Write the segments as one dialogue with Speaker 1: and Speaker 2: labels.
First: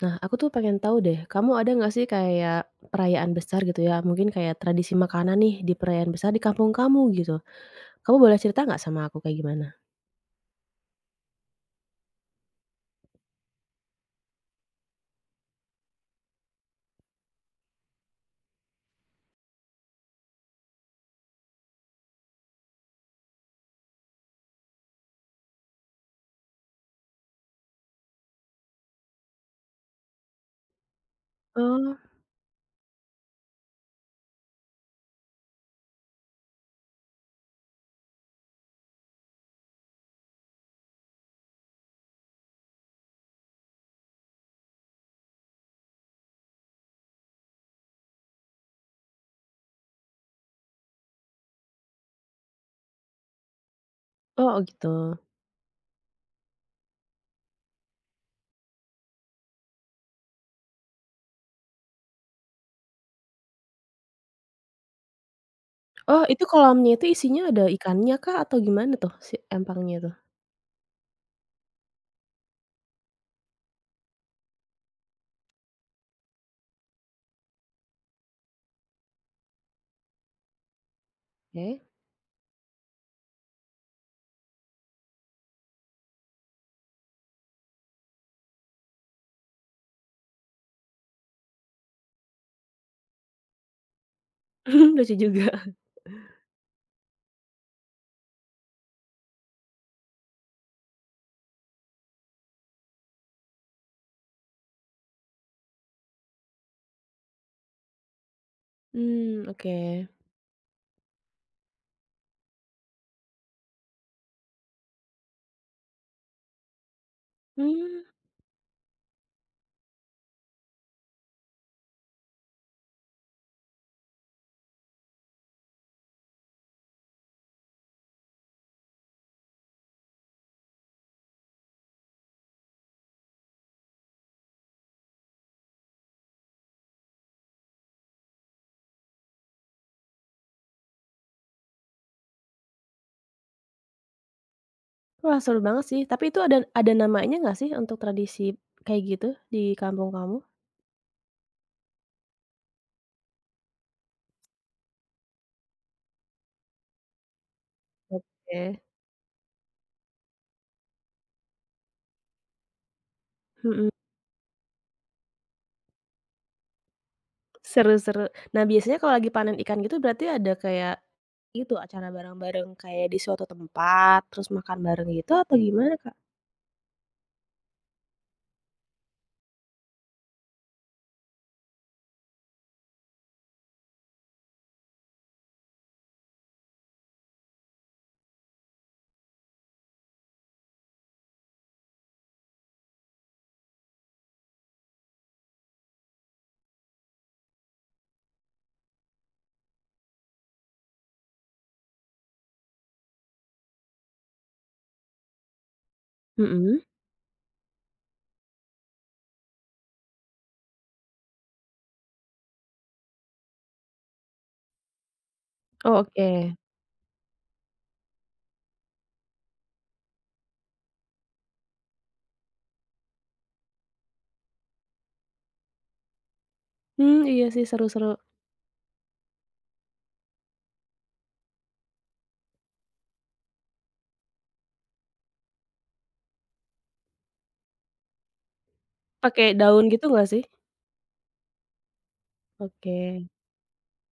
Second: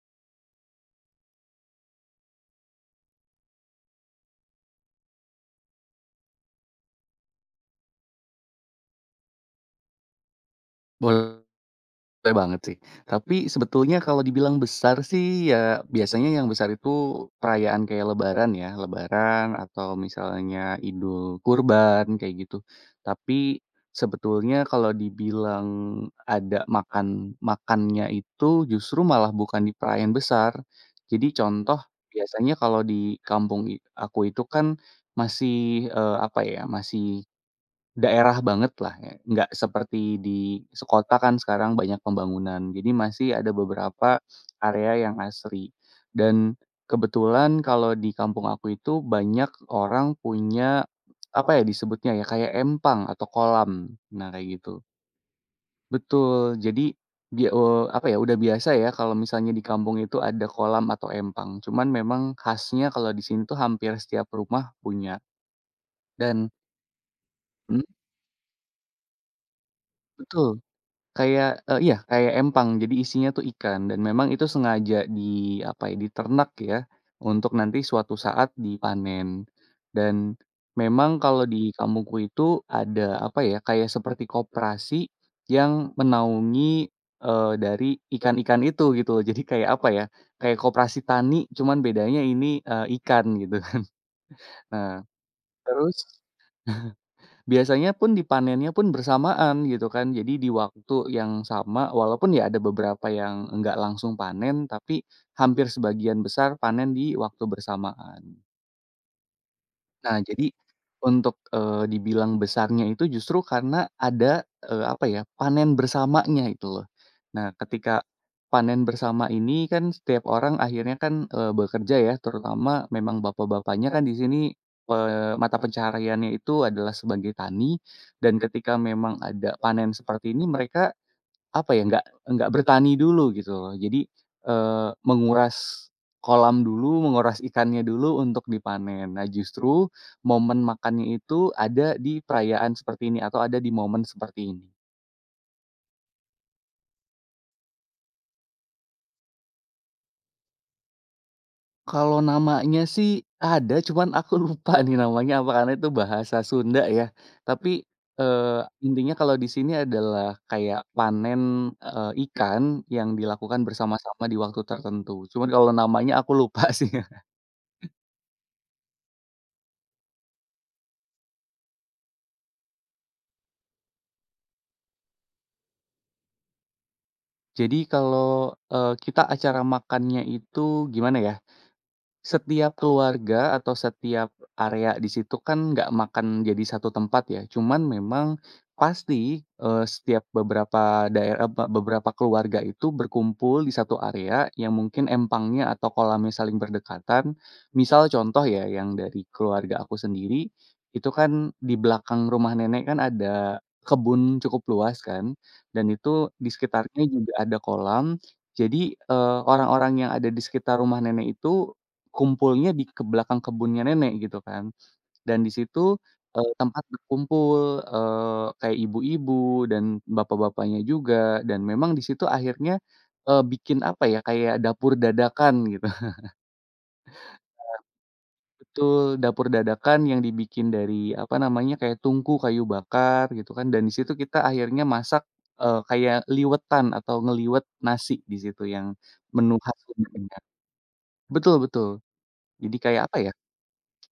Speaker 1: Nah, aku tuh pengen tahu deh, kamu ada nggak sih kayak perayaan besar gitu ya, mungkin kayak tradisi makanan nih di perayaan besar di kampung kamu gitu. Kamu boleh cerita nggak sama aku kayak gimana?
Speaker 2: Boleh banget sih, tapi sebetulnya kalau dibilang besar sih, ya biasanya yang besar itu perayaan kayak lebaran ya, lebaran atau misalnya Idul Kurban kayak gitu. Tapi sebetulnya kalau dibilang ada makan makannya itu justru malah bukan di perayaan besar. Jadi contoh
Speaker 1: Oh,
Speaker 2: biasanya kalau di kampung aku itu kan masih, apa ya, masih daerah bangetlah ya, nggak seperti di sekota kan sekarang banyak pembangunan. Jadi masih ada beberapa area yang asri. Dan kebetulan kalau di kampung aku itu banyak orang punya, apa ya disebutnya ya, kayak empang atau kolam. Nah kayak
Speaker 1: oh
Speaker 2: gitu.
Speaker 1: gitu.
Speaker 2: Betul, jadi dia apa ya, udah biasa ya kalau misalnya di kampung itu ada kolam atau empang. Cuman memang khasnya kalau di sini tuh hampir setiap rumah punya
Speaker 1: Oh, itu
Speaker 2: dan
Speaker 1: kolamnya itu isinya ada
Speaker 2: mhm,
Speaker 1: ikannya kah atau gimana tuh si empangnya tuh?
Speaker 2: betul. Kayak, iya kayak empang, jadi isinya tuh ikan dan memang itu sengaja di apa ya, diternak ya, untuk nanti suatu saat dipanen. Dan memang kalau di
Speaker 1: Oke.
Speaker 2: kampungku itu ada apa ya, kayak seperti koperasi yang menaungi, dari ikan-ikan itu gitu loh. Jadi kayak apa ya, kayak koperasi tani cuman bedanya ini, ikan gitu. Nah
Speaker 1: Lucu juga.
Speaker 2: terus biasanya pun dipanennya pun bersamaan gitu kan, jadi di waktu yang sama walaupun ya ada beberapa yang enggak langsung panen, tapi hampir sebagian besar panen di waktu bersamaan.
Speaker 1: Hmm. Oke.
Speaker 2: Nah, jadi untuk, dibilang besarnya itu justru karena ada, apa ya, panen bersamanya itu loh. Nah,
Speaker 1: hmm
Speaker 2: ketika panen bersama ini kan setiap orang akhirnya kan, bekerja ya, terutama memang bapak-bapaknya kan di sini, mata pencahariannya itu adalah sebagai tani, dan ketika memang ada panen seperti ini mereka apa ya, nggak bertani dulu gitu loh. Jadi, menguras kolam dulu, menguras ikannya dulu untuk dipanen. Nah, justru momen makannya itu ada di perayaan seperti ini atau ada di momen seperti ini.
Speaker 1: wah seru banget sih, tapi itu ada namanya nggak sih untuk tradisi kayak gitu di kampung kamu?
Speaker 2: Kalau namanya sih ada, cuman aku lupa nih namanya apa, karena itu bahasa Sunda ya. Tapi, eee,
Speaker 1: Oke,
Speaker 2: intinya kalau di sini adalah kayak panen, ikan yang dilakukan
Speaker 1: mhm,
Speaker 2: bersama-sama di waktu tertentu. Cuman kalau namanya aku lupa sih.
Speaker 1: seru seru. Nah, biasanya kalau lagi panen ikan gitu berarti ada kayak itu acara bareng-bareng kayak di suatu tempat, terus makan bareng gitu atau gimana, Kak?
Speaker 2: Jadi kalau, kita acara makannya itu gimana ya, setiap keluarga atau setiap area di situ kan nggak makan jadi satu tempat ya, cuman memang pasti, setiap beberapa daerah beberapa keluarga itu berkumpul di satu area yang mungkin empangnya atau kolamnya saling berdekatan. Misal contoh ya yang dari keluarga aku sendiri, itu kan di belakang rumah nenek kan ada kebun cukup luas kan, dan itu di
Speaker 1: Mhm,
Speaker 2: sekitarnya juga ada kolam. Jadi, orang-orang yang ada di sekitar rumah nenek itu kumpulnya di ke belakang kebunnya nenek gitu kan, dan di situ,
Speaker 1: oh oke.
Speaker 2: tempat berkumpul, kayak ibu-ibu dan bapak-bapaknya juga, dan memang di situ akhirnya, bikin apa ya, kayak dapur dadakan gitu.
Speaker 1: Mmm, iya sih seru-seru.
Speaker 2: Betul, dapur dadakan yang dibikin dari apa namanya, kayak tungku kayu bakar gitu kan, dan di situ kita akhirnya masak, kayak liwetan atau ngeliwet nasi di situ yang
Speaker 1: Pakai
Speaker 2: menu khas
Speaker 1: daun gitu nggak
Speaker 2: Sunda.
Speaker 1: sih?
Speaker 2: Betul betul. Jadi kayak apa
Speaker 1: Oke.
Speaker 2: ya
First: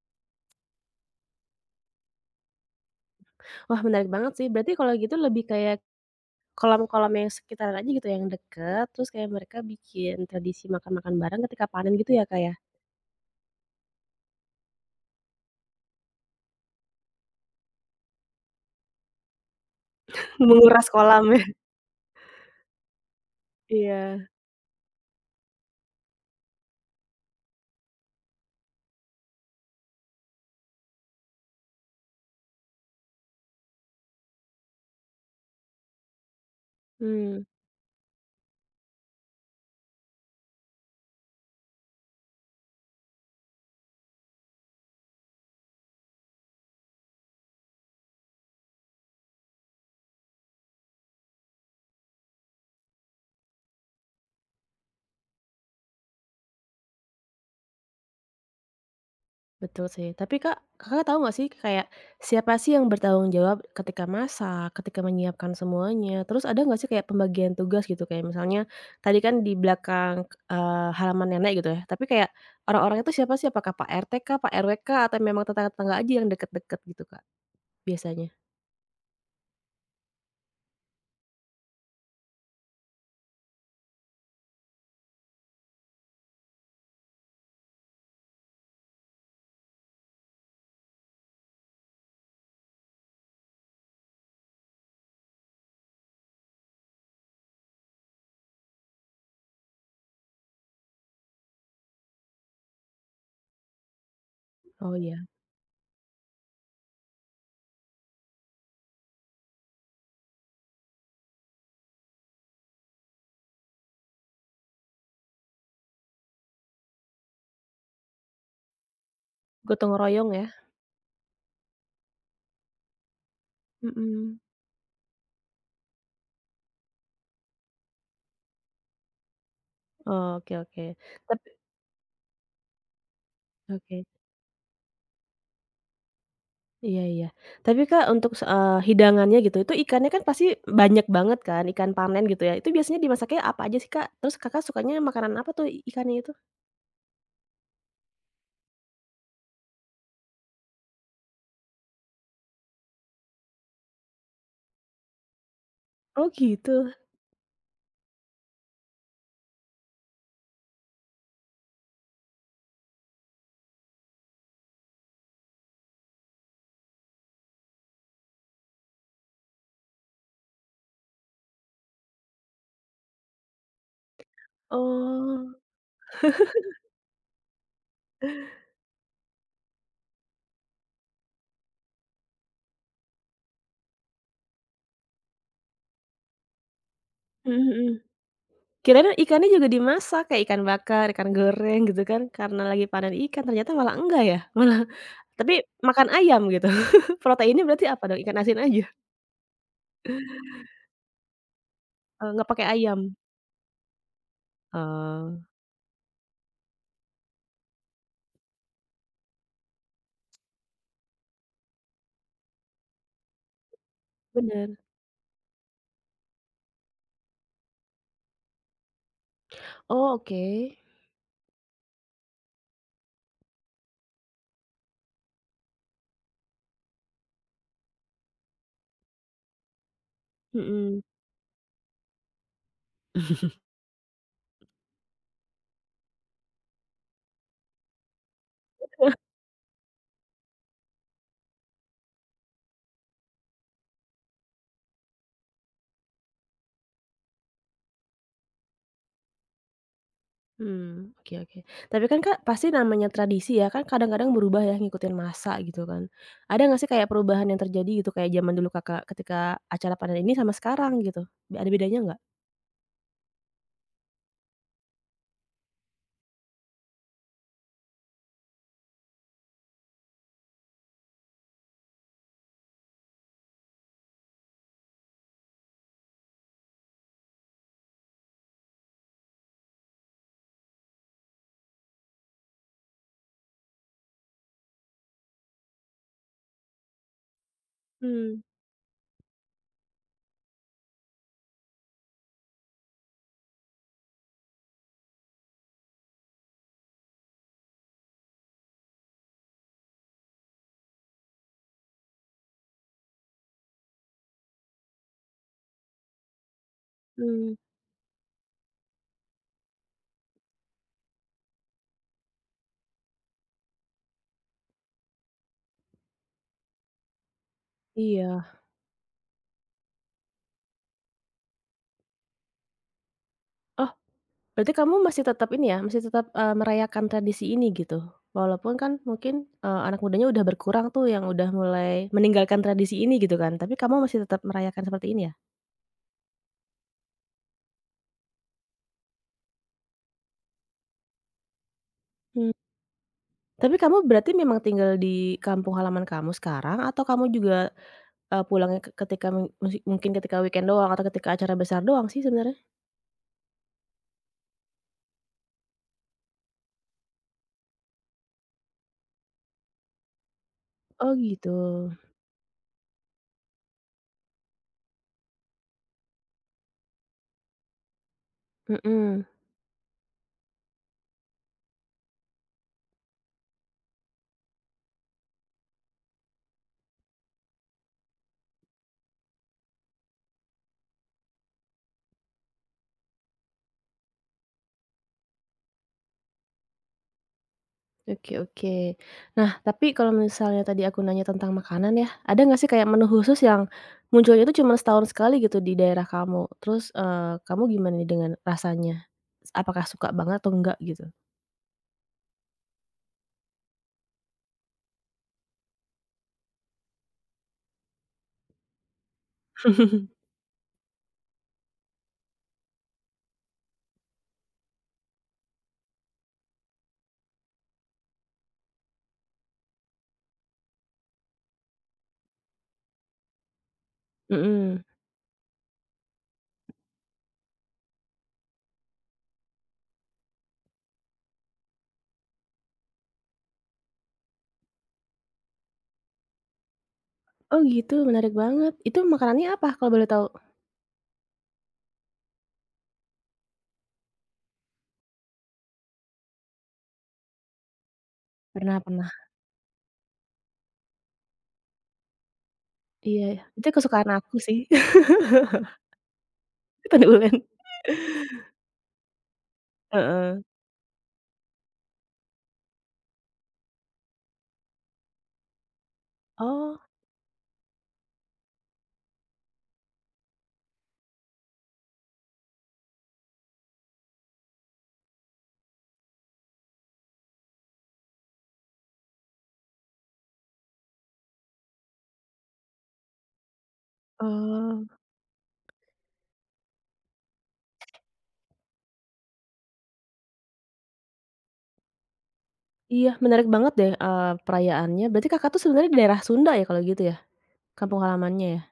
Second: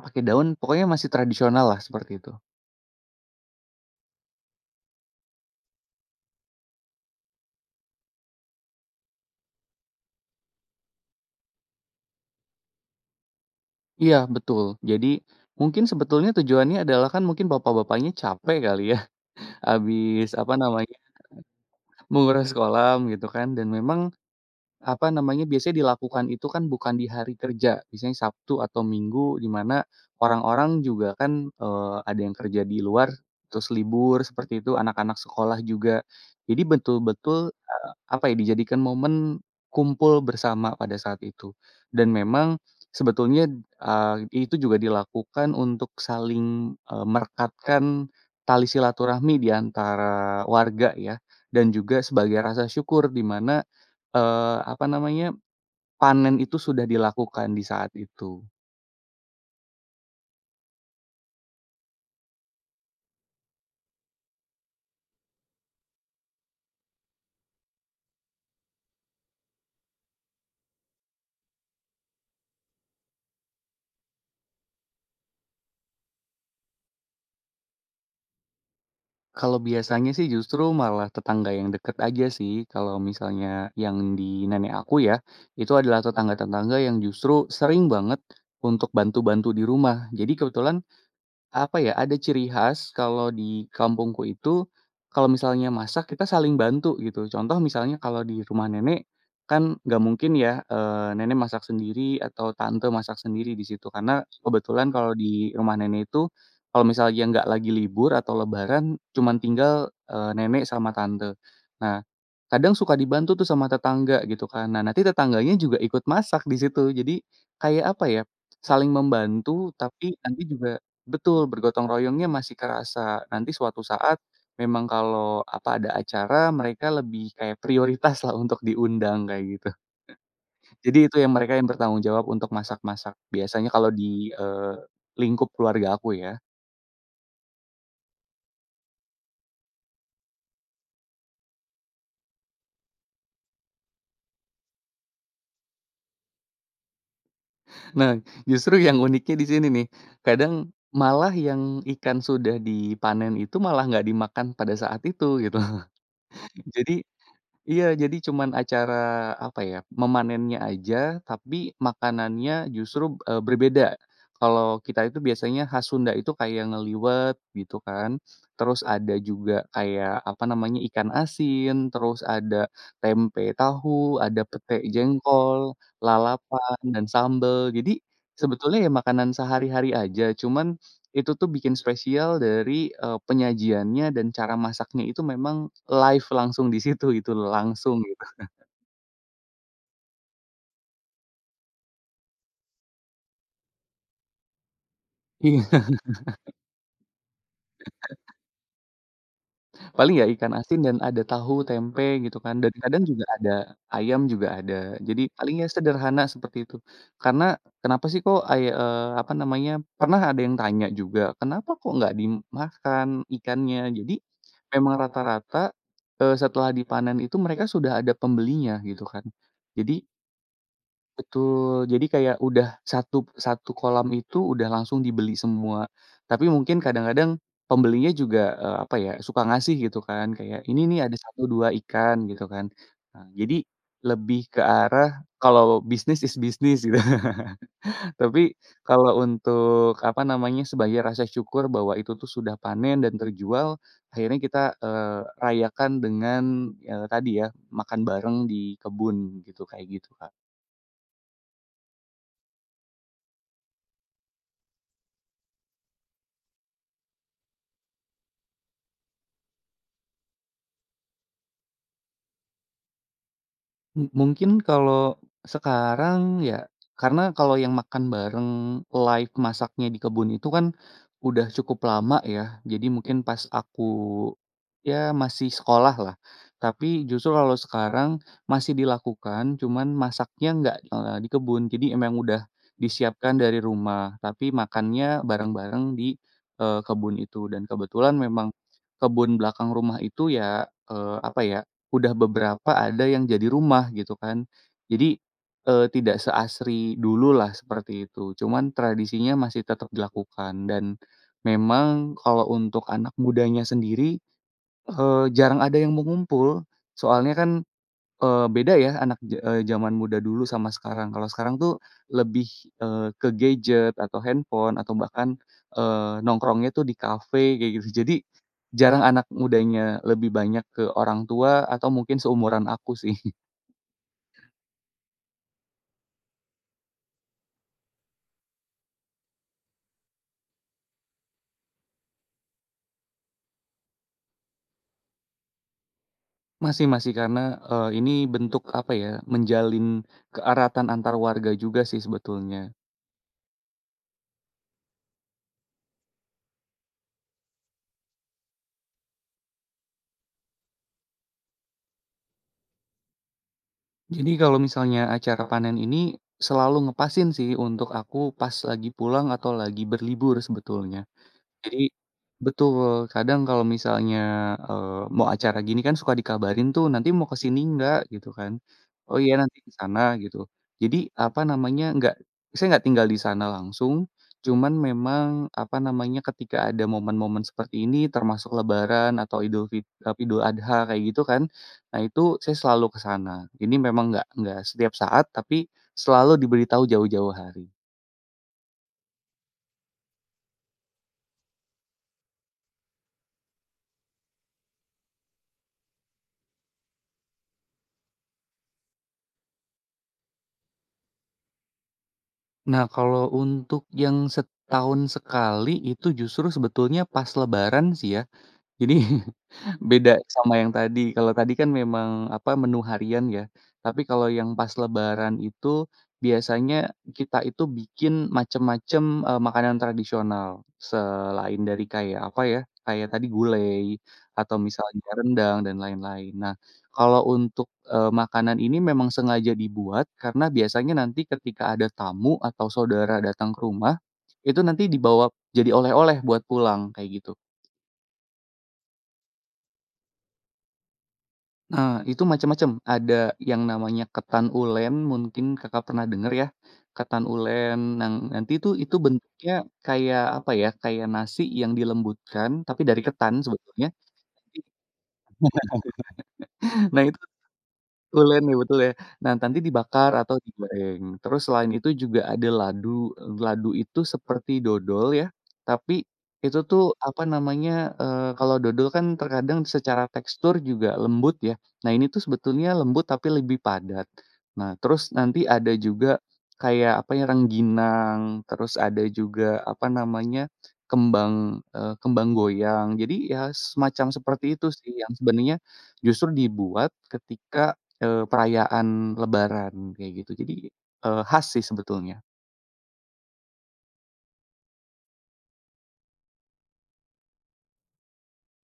Speaker 2: pakai daun, pokoknya masih tradisional lah seperti itu.
Speaker 1: Wah menarik banget sih, berarti kalau gitu lebih kayak kolam-kolam yang sekitaran aja gitu yang dekat. Terus kayak mereka bikin tradisi makan-makan bareng ketika panen gitu ya, Kak, ya?
Speaker 2: Iya, betul. Jadi, mungkin sebetulnya tujuannya adalah kan mungkin bapak-bapaknya capek kali ya, habis, apa
Speaker 1: Menguras
Speaker 2: namanya,
Speaker 1: kolam ya.
Speaker 2: menguras kolam gitu kan, dan memang
Speaker 1: Iya,
Speaker 2: apa namanya, biasanya dilakukan itu kan bukan di hari kerja, biasanya Sabtu atau Minggu, di mana orang-orang juga kan, ada yang kerja di luar, terus libur seperti itu, anak-anak sekolah juga. Jadi
Speaker 1: mmm.
Speaker 2: betul-betul, apa ya, dijadikan momen kumpul bersama pada saat itu. Dan memang sebetulnya, itu juga dilakukan untuk saling, merekatkan tali silaturahmi di antara warga ya, dan juga sebagai rasa syukur di mana apa namanya, panen itu sudah dilakukan di saat itu.
Speaker 1: Betul sih. Tapi Kak, Kakak tahu nggak sih kayak siapa sih yang bertanggung jawab ketika masak, ketika menyiapkan semuanya? Terus ada nggak sih kayak pembagian tugas gitu? Kayak misalnya tadi kan di belakang, halaman nenek gitu ya, tapi kayak orang-orangnya itu siapa sih? Apakah Pak RT kah, Pak RW kah, atau memang tetangga-tetangga aja yang deket-deket gitu Kak biasanya?
Speaker 2: Kalau biasanya sih justru malah tetangga yang dekat aja sih, kalau misalnya yang di nenek aku ya, itu adalah tetangga-tetangga yang justru sering banget untuk bantu-bantu di rumah. Jadi kebetulan apa ya, ada ciri khas kalau di kampungku itu, kalau misalnya masak kita saling bantu gitu. Contoh misalnya kalau di rumah nenek, kan nggak mungkin ya, nenek masak sendiri atau tante masak sendiri di situ. Karena kebetulan
Speaker 1: Oh
Speaker 2: kalau
Speaker 1: iya,
Speaker 2: di rumah nenek itu, kalau misalnya nggak lagi libur atau lebaran, cuman tinggal, nenek sama tante. Nah, kadang suka dibantu tuh sama tetangga gitu kan. Nah, nanti tetangganya juga ikut masak di situ. Jadi kayak apa ya, saling membantu
Speaker 1: gotong
Speaker 2: tapi
Speaker 1: royong
Speaker 2: nanti
Speaker 1: ya?
Speaker 2: juga betul, bergotong royongnya masih kerasa. Nanti suatu saat
Speaker 1: Mhm.
Speaker 2: memang kalau apa ada acara mereka lebih kayak prioritas lah untuk diundang kayak gitu.
Speaker 1: Oke oke.
Speaker 2: Jadi itu yang
Speaker 1: Tapi
Speaker 2: mereka yang bertanggung jawab untuk masak-masak. Biasanya kalau
Speaker 1: oke.
Speaker 2: di, lingkup keluarga aku ya.
Speaker 1: Iya iya. Tapi Kak, untuk hidangannya gitu, itu ikannya kan pasti banyak banget kan, ikan panen gitu ya, itu biasanya dimasaknya apa aja sih Kak? Terus Kakak sukanya makanan apa tuh ikannya itu?
Speaker 2: Nah, justru yang uniknya di sini nih, kadang malah yang ikan sudah dipanen itu malah nggak dimakan pada saat itu gitu.
Speaker 1: Oh gitu.
Speaker 2: Jadi iya, jadi cuman acara, apa ya, memanennya aja, tapi makanannya justru, berbeda. Kalau kita itu biasanya khas Sunda itu kayak ngeliwet, gitu kan. Terus ada juga kayak, apa namanya, ikan asin, terus ada tempe tahu, ada pete
Speaker 1: Oh,
Speaker 2: jengkol, lalapan, dan sambel. Jadi, sebetulnya ya makanan sehari-hari aja, cuman itu tuh bikin spesial dari, penyajiannya dan cara masaknya itu memang live langsung di situ gitu loh,
Speaker 1: mhm
Speaker 2: langsung
Speaker 1: mhm.
Speaker 2: gitu.
Speaker 1: Kirain ikannya juga dimasak, kayak ikan bakar, ikan goreng gitu kan, karena lagi panen ikan, ternyata malah enggak ya? Malah tapi
Speaker 2: Iya,
Speaker 1: makan ayam gitu. Proteinnya berarti apa dong? Ikan asin aja?
Speaker 2: paling ya ikan asin dan ada tahu, tempe
Speaker 1: Oh,
Speaker 2: gitu
Speaker 1: nggak
Speaker 2: kan,
Speaker 1: pakai
Speaker 2: dan
Speaker 1: ayam?
Speaker 2: kadang juga ada ayam juga ada. Jadi
Speaker 1: Oh,
Speaker 2: palingnya sederhana seperti itu. Karena kenapa sih kok apa namanya, pernah ada yang tanya juga, "Kenapa kok nggak dimakan ikannya?" Jadi
Speaker 1: bener.
Speaker 2: memang rata-rata, setelah dipanen itu mereka sudah ada pembelinya gitu kan. Jadi
Speaker 1: Oh, oke.
Speaker 2: betul, jadi kayak udah satu satu kolam itu udah langsung dibeli semua. Tapi mungkin kadang-kadang pembelinya juga, apa ya, suka ngasih gitu kan, kayak, "Ini nih
Speaker 1: Mhm.
Speaker 2: ada satu 2 ikan," gitu kan. Nah, jadi lebih ke arah kalau bisnis bisnis gitu. Tapi kalau untuk, apa namanya, sebagai rasa syukur bahwa itu tuh sudah panen dan terjual, akhirnya kita, rayakan dengan, tadi ya, makan bareng di kebun gitu, kayak gitu, Kak.
Speaker 1: Mmm, oke oke. Tapi kan Kak, pasti namanya tradisi ya, kan kadang-kadang berubah ya ngikutin masa gitu kan. Ada nggak sih kayak perubahan yang terjadi gitu, kayak zaman dulu Kakak ketika acara panen ini sama sekarang gitu? Ada bedanya nggak?
Speaker 2: Mungkin kalau sekarang ya, karena kalau yang makan bareng live masaknya di kebun itu kan udah cukup lama ya, jadi mungkin pas aku ya masih sekolah lah. Tapi justru kalau sekarang masih dilakukan, cuman masaknya nggak, di kebun. Jadi emang udah disiapkan dari rumah, tapi makannya bareng-bareng di, kebun itu dan kebetulan
Speaker 1: Mmm,
Speaker 2: memang kebun belakang rumah itu ya, apa ya udah beberapa ada yang jadi rumah gitu kan. Jadi, tidak seasri dulu lah seperti itu. Cuman tradisinya masih tetap dilakukan dan memang kalau untuk anak mudanya sendiri, jarang ada yang mengumpul soalnya
Speaker 1: mmm,
Speaker 2: kan beda ya zaman muda dulu sama sekarang. Kalau sekarang tuh lebih, ke gadget atau handphone atau bahkan, nongkrongnya tuh di kafe kayak gitu. Jadi
Speaker 1: iya.
Speaker 2: jarang anak mudanya lebih banyak ke orang tua atau mungkin seumuran aku sih.
Speaker 1: Oh, berarti kamu masih tetap ini ya, masih tetap, merayakan tradisi ini gitu? Walaupun kan mungkin, anak mudanya udah berkurang tuh yang udah mulai meninggalkan tradisi ini gitu kan, tapi kamu masih tetap merayakan seperti ini ya?
Speaker 2: Masih masih karena, ini bentuk apa ya, menjalin keeratan antar warga juga sih
Speaker 1: Mmm,
Speaker 2: sebetulnya.
Speaker 1: tapi kamu berarti memang tinggal di kampung halaman kamu sekarang atau kamu juga pulangnya ketika mungkin ketika weekend doang atau ketika acara besar doang sih sebenarnya.
Speaker 2: Jadi kalau misalnya acara panen ini selalu ngepasin sih untuk aku pas lagi pulang atau lagi berlibur sebetulnya.
Speaker 1: Oh gitu,
Speaker 2: Jadi betul, kadang kalau misalnya, mau acara gini kan suka dikabarin tuh, "Nanti mau ke sini nggak?" Gitu kan. "Oh
Speaker 1: mhm,
Speaker 2: iya nanti ke sana," gitu. Jadi apa namanya, nggak saya nggak tinggal di sana langsung, cuman memang apa namanya, ketika ada momen-momen seperti ini termasuk lebaran atau Idul Adha kayak gitu kan, nah itu saya selalu ke sana. Ini memang nggak setiap saat, tapi selalu diberitahu jauh-jauh hari.
Speaker 1: oke oke. Nah, tapi kalau misalnya tadi aku nanya tentang makanan ya, ada nggak sih kayak menu khusus yang munculnya itu cuma setahun sekali gitu di daerah kamu? Terus, kamu gimana nih dengan rasanya? Apakah suka banget atau enggak gitu?
Speaker 2: Nah, kalau untuk yang setahun sekali itu justru sebetulnya pas lebaran sih ya. Jadi beda sama yang tadi. Kalau tadi kan memang, apa, menu harian ya, tapi kalau yang pas lebaran itu biasanya kita itu bikin macem-macem, makanan tradisional. Selain dari kayak, apa ya, kayak tadi gulai atau
Speaker 1: Mhm.
Speaker 2: misalnya rendang dan lain-lain. Nah, kalau untuk, makanan ini memang sengaja dibuat karena biasanya nanti ketika ada tamu atau saudara datang ke rumah, itu nanti dibawa jadi oleh-oleh buat pulang, kayak gitu.
Speaker 1: Oh gitu, menarik banget. Itu makanannya apa kalau boleh tahu?
Speaker 2: Nah, itu macam-macam, ada yang namanya ketan ulen, mungkin Kakak pernah dengar ya, ketan ulen, nanti
Speaker 1: Pernah
Speaker 2: itu
Speaker 1: pernah.
Speaker 2: bentuknya kayak, apa ya, kayak nasi yang dilembutkan, tapi dari
Speaker 1: Iya,
Speaker 2: ketan
Speaker 1: itu
Speaker 2: sebetulnya.
Speaker 1: kesukaan aku sih,
Speaker 2: Nah, itu
Speaker 1: tendulen.
Speaker 2: ulen ya, betul ya. Nah, nanti dibakar atau
Speaker 1: Heeh.
Speaker 2: digoreng. Terus selain itu juga ada ladu, ladu itu seperti dodol ya, tapi itu
Speaker 1: Oh.
Speaker 2: tuh, apa namanya, kalau dodol kan terkadang secara tekstur juga lembut ya. Nah, ini tuh sebetulnya lembut tapi lebih padat. Nah, terus nanti ada juga kayak, apa ya, rengginang, terus ada juga, apa namanya, kembang, kembang goyang. Jadi ya semacam seperti itu
Speaker 1: Oh,
Speaker 2: sih yang sebenarnya justru dibuat ketika perayaan lebaran kayak gitu. Jadi, khas sih sebetulnya.
Speaker 1: iya menarik banget deh, perayaannya. Berarti Kakak tuh sebenarnya di daerah Sunda ya kalau gitu ya? Kampung halamannya ya?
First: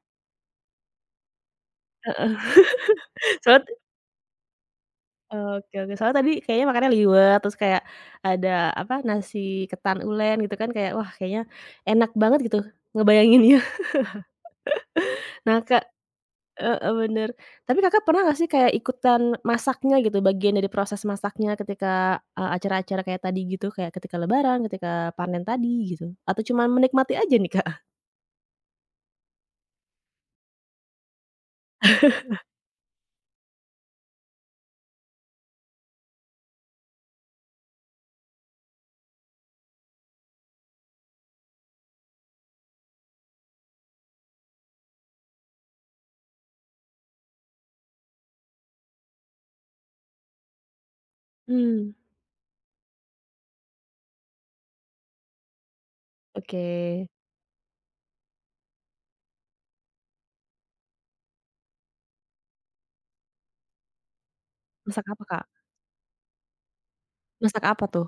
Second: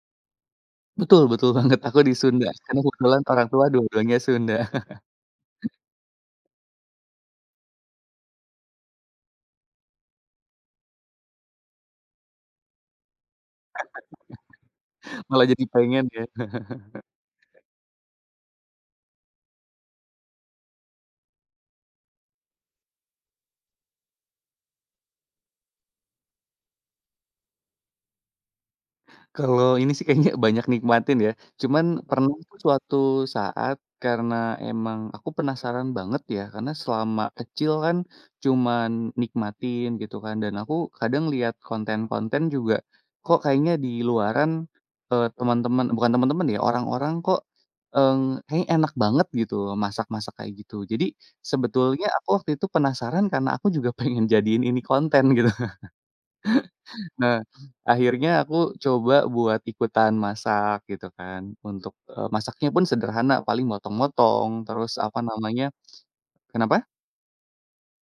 Speaker 2: Betul betul banget, aku di
Speaker 1: Heeh.
Speaker 2: Sunda, karena kebetulan orang tua
Speaker 1: Soalnya
Speaker 2: dua-duanya Sunda,
Speaker 1: oke oke, soalnya tadi kayaknya makannya liwet, terus kayak ada apa, nasi ketan ulen gitu kan kayak, wah kayaknya enak banget gitu ngebayanginnya.
Speaker 2: malah
Speaker 1: Nah
Speaker 2: jadi
Speaker 1: Kak
Speaker 2: pengen ya.
Speaker 1: heeh, bener. Tapi Kakak pernah nggak sih kayak ikutan masaknya gitu, bagian dari proses masaknya ketika, acara-acara kayak tadi gitu, kayak ketika lebaran, ketika panen tadi gitu? Atau cuman menikmati aja nih Kak?
Speaker 2: Kalau ini sih kayaknya banyak nikmatin ya, cuman pernah tuh mhm, suatu saat karena emang aku penasaran banget ya, karena selama kecil kan cuman nikmatin gitu kan, dan aku kadang lihat konten-konten juga, kok kayaknya di luaran, teman-teman bukan teman-teman ya, orang-orang kok, kayaknya enak banget gitu loh masak-masak kayak gitu. Jadi
Speaker 1: Mmm,
Speaker 2: sebetulnya aku waktu itu penasaran karena aku juga pengen jadiin ini konten gitu.
Speaker 1: oke.
Speaker 2: Nah, akhirnya aku coba buat ikutan masak gitu kan, untuk, masaknya pun sederhana, paling motong-motong, terus
Speaker 1: Masak
Speaker 2: apa
Speaker 1: apa, Kak?
Speaker 2: namanya kenapa?
Speaker 1: Masak apa tuh?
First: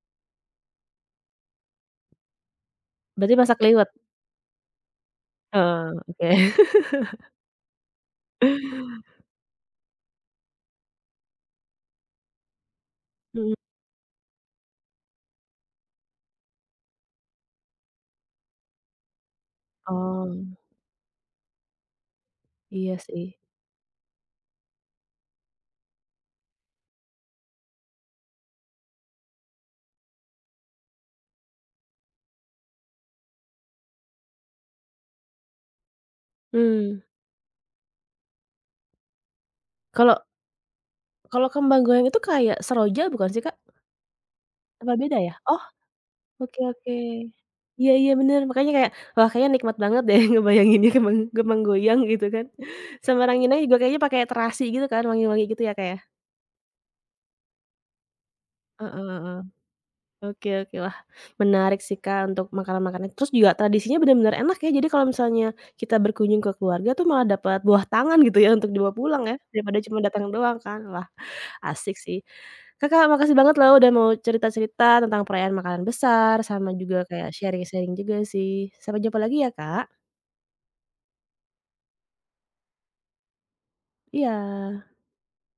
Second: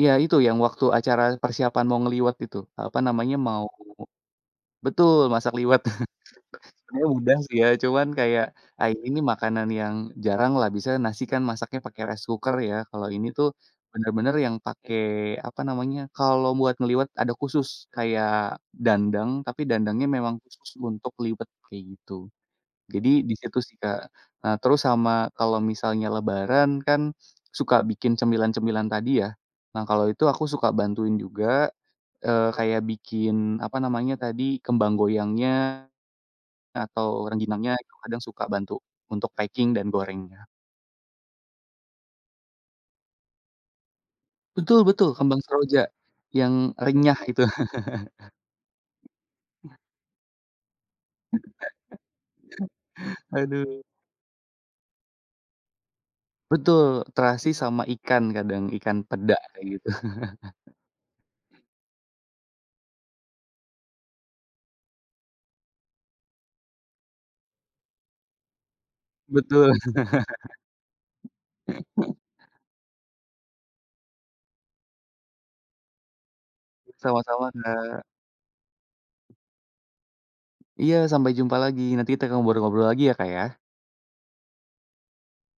Speaker 2: Iya itu yang waktu acara persiapan mau ngeliwat itu, apa
Speaker 1: Berarti
Speaker 2: namanya,
Speaker 1: masak
Speaker 2: mau
Speaker 1: liwet?
Speaker 2: betul, masak liwet.
Speaker 1: Heeh, oke.
Speaker 2: Sebenarnya mudah sih ya, cuman kayak, ah, ini nih makanan yang jarang lah, bisa nasi kan masaknya pakai rice cooker ya, kalau ini tuh
Speaker 1: Mhm.
Speaker 2: bener-bener yang pakai, apa namanya, kalau buat ngeliwet ada khusus, kayak dandang, tapi dandangnya memang
Speaker 1: Oh,
Speaker 2: khusus untuk liwet, kayak gitu.
Speaker 1: iya
Speaker 2: Jadi di
Speaker 1: sih.
Speaker 2: situ sih, Kak. Nah, terus sama kalau misalnya lebaran kan suka bikin cemilan-cemilan tadi ya. Nah, kalau itu aku suka bantuin juga, kayak bikin, apa namanya tadi, kembang goyangnya
Speaker 1: Mmm,
Speaker 2: atau rengginangnya itu kadang suka bantu untuk packing dan
Speaker 1: kalau
Speaker 2: gorengnya.
Speaker 1: kalau kembang goyang itu kayak seroja bukan sih, Kak?
Speaker 2: Betul
Speaker 1: Apa
Speaker 2: betul,
Speaker 1: beda ya?
Speaker 2: kembang
Speaker 1: Oh,
Speaker 2: seroja
Speaker 1: oke
Speaker 2: yang
Speaker 1: oke.
Speaker 2: renyah itu.
Speaker 1: Iya iya bener, makanya kayak, wah kayaknya nikmat banget deh ngebayanginnya kembang kembang goyang gitu kan. Sama ranginangnya juga
Speaker 2: Aduh,
Speaker 1: kayaknya pakai terasi gitu kan, wangi-wangi gitu ya, Kak, ya?
Speaker 2: betul, terasi sama ikan kadang,
Speaker 1: Heeh
Speaker 2: ikan peda
Speaker 1: heeh.
Speaker 2: kayak gitu.
Speaker 1: Oke oke. Wah, menarik sih, Kak, untuk makanan-makanan. Terus juga tradisinya benar-benar enak ya, jadi kalau misalnya kita berkunjung ke keluarga tuh malah dapat buah tangan gitu ya, untuk dibawa pulang ya,
Speaker 2: Betul,
Speaker 1: daripada cuma datang doang kan. Wah, asik sih. Kakak, makasih banget loh udah mau cerita-cerita tentang perayaan makanan besar, sama juga kayak
Speaker 2: sama-sama
Speaker 1: sharing-sharing
Speaker 2: Kak.
Speaker 1: juga sih. Sampai jumpa lagi ya, Kak.
Speaker 2: Iya, sampai jumpa lagi, nanti kita ngobrol-ngobrol lagi ya, Kak, ya.
Speaker 1: Iya.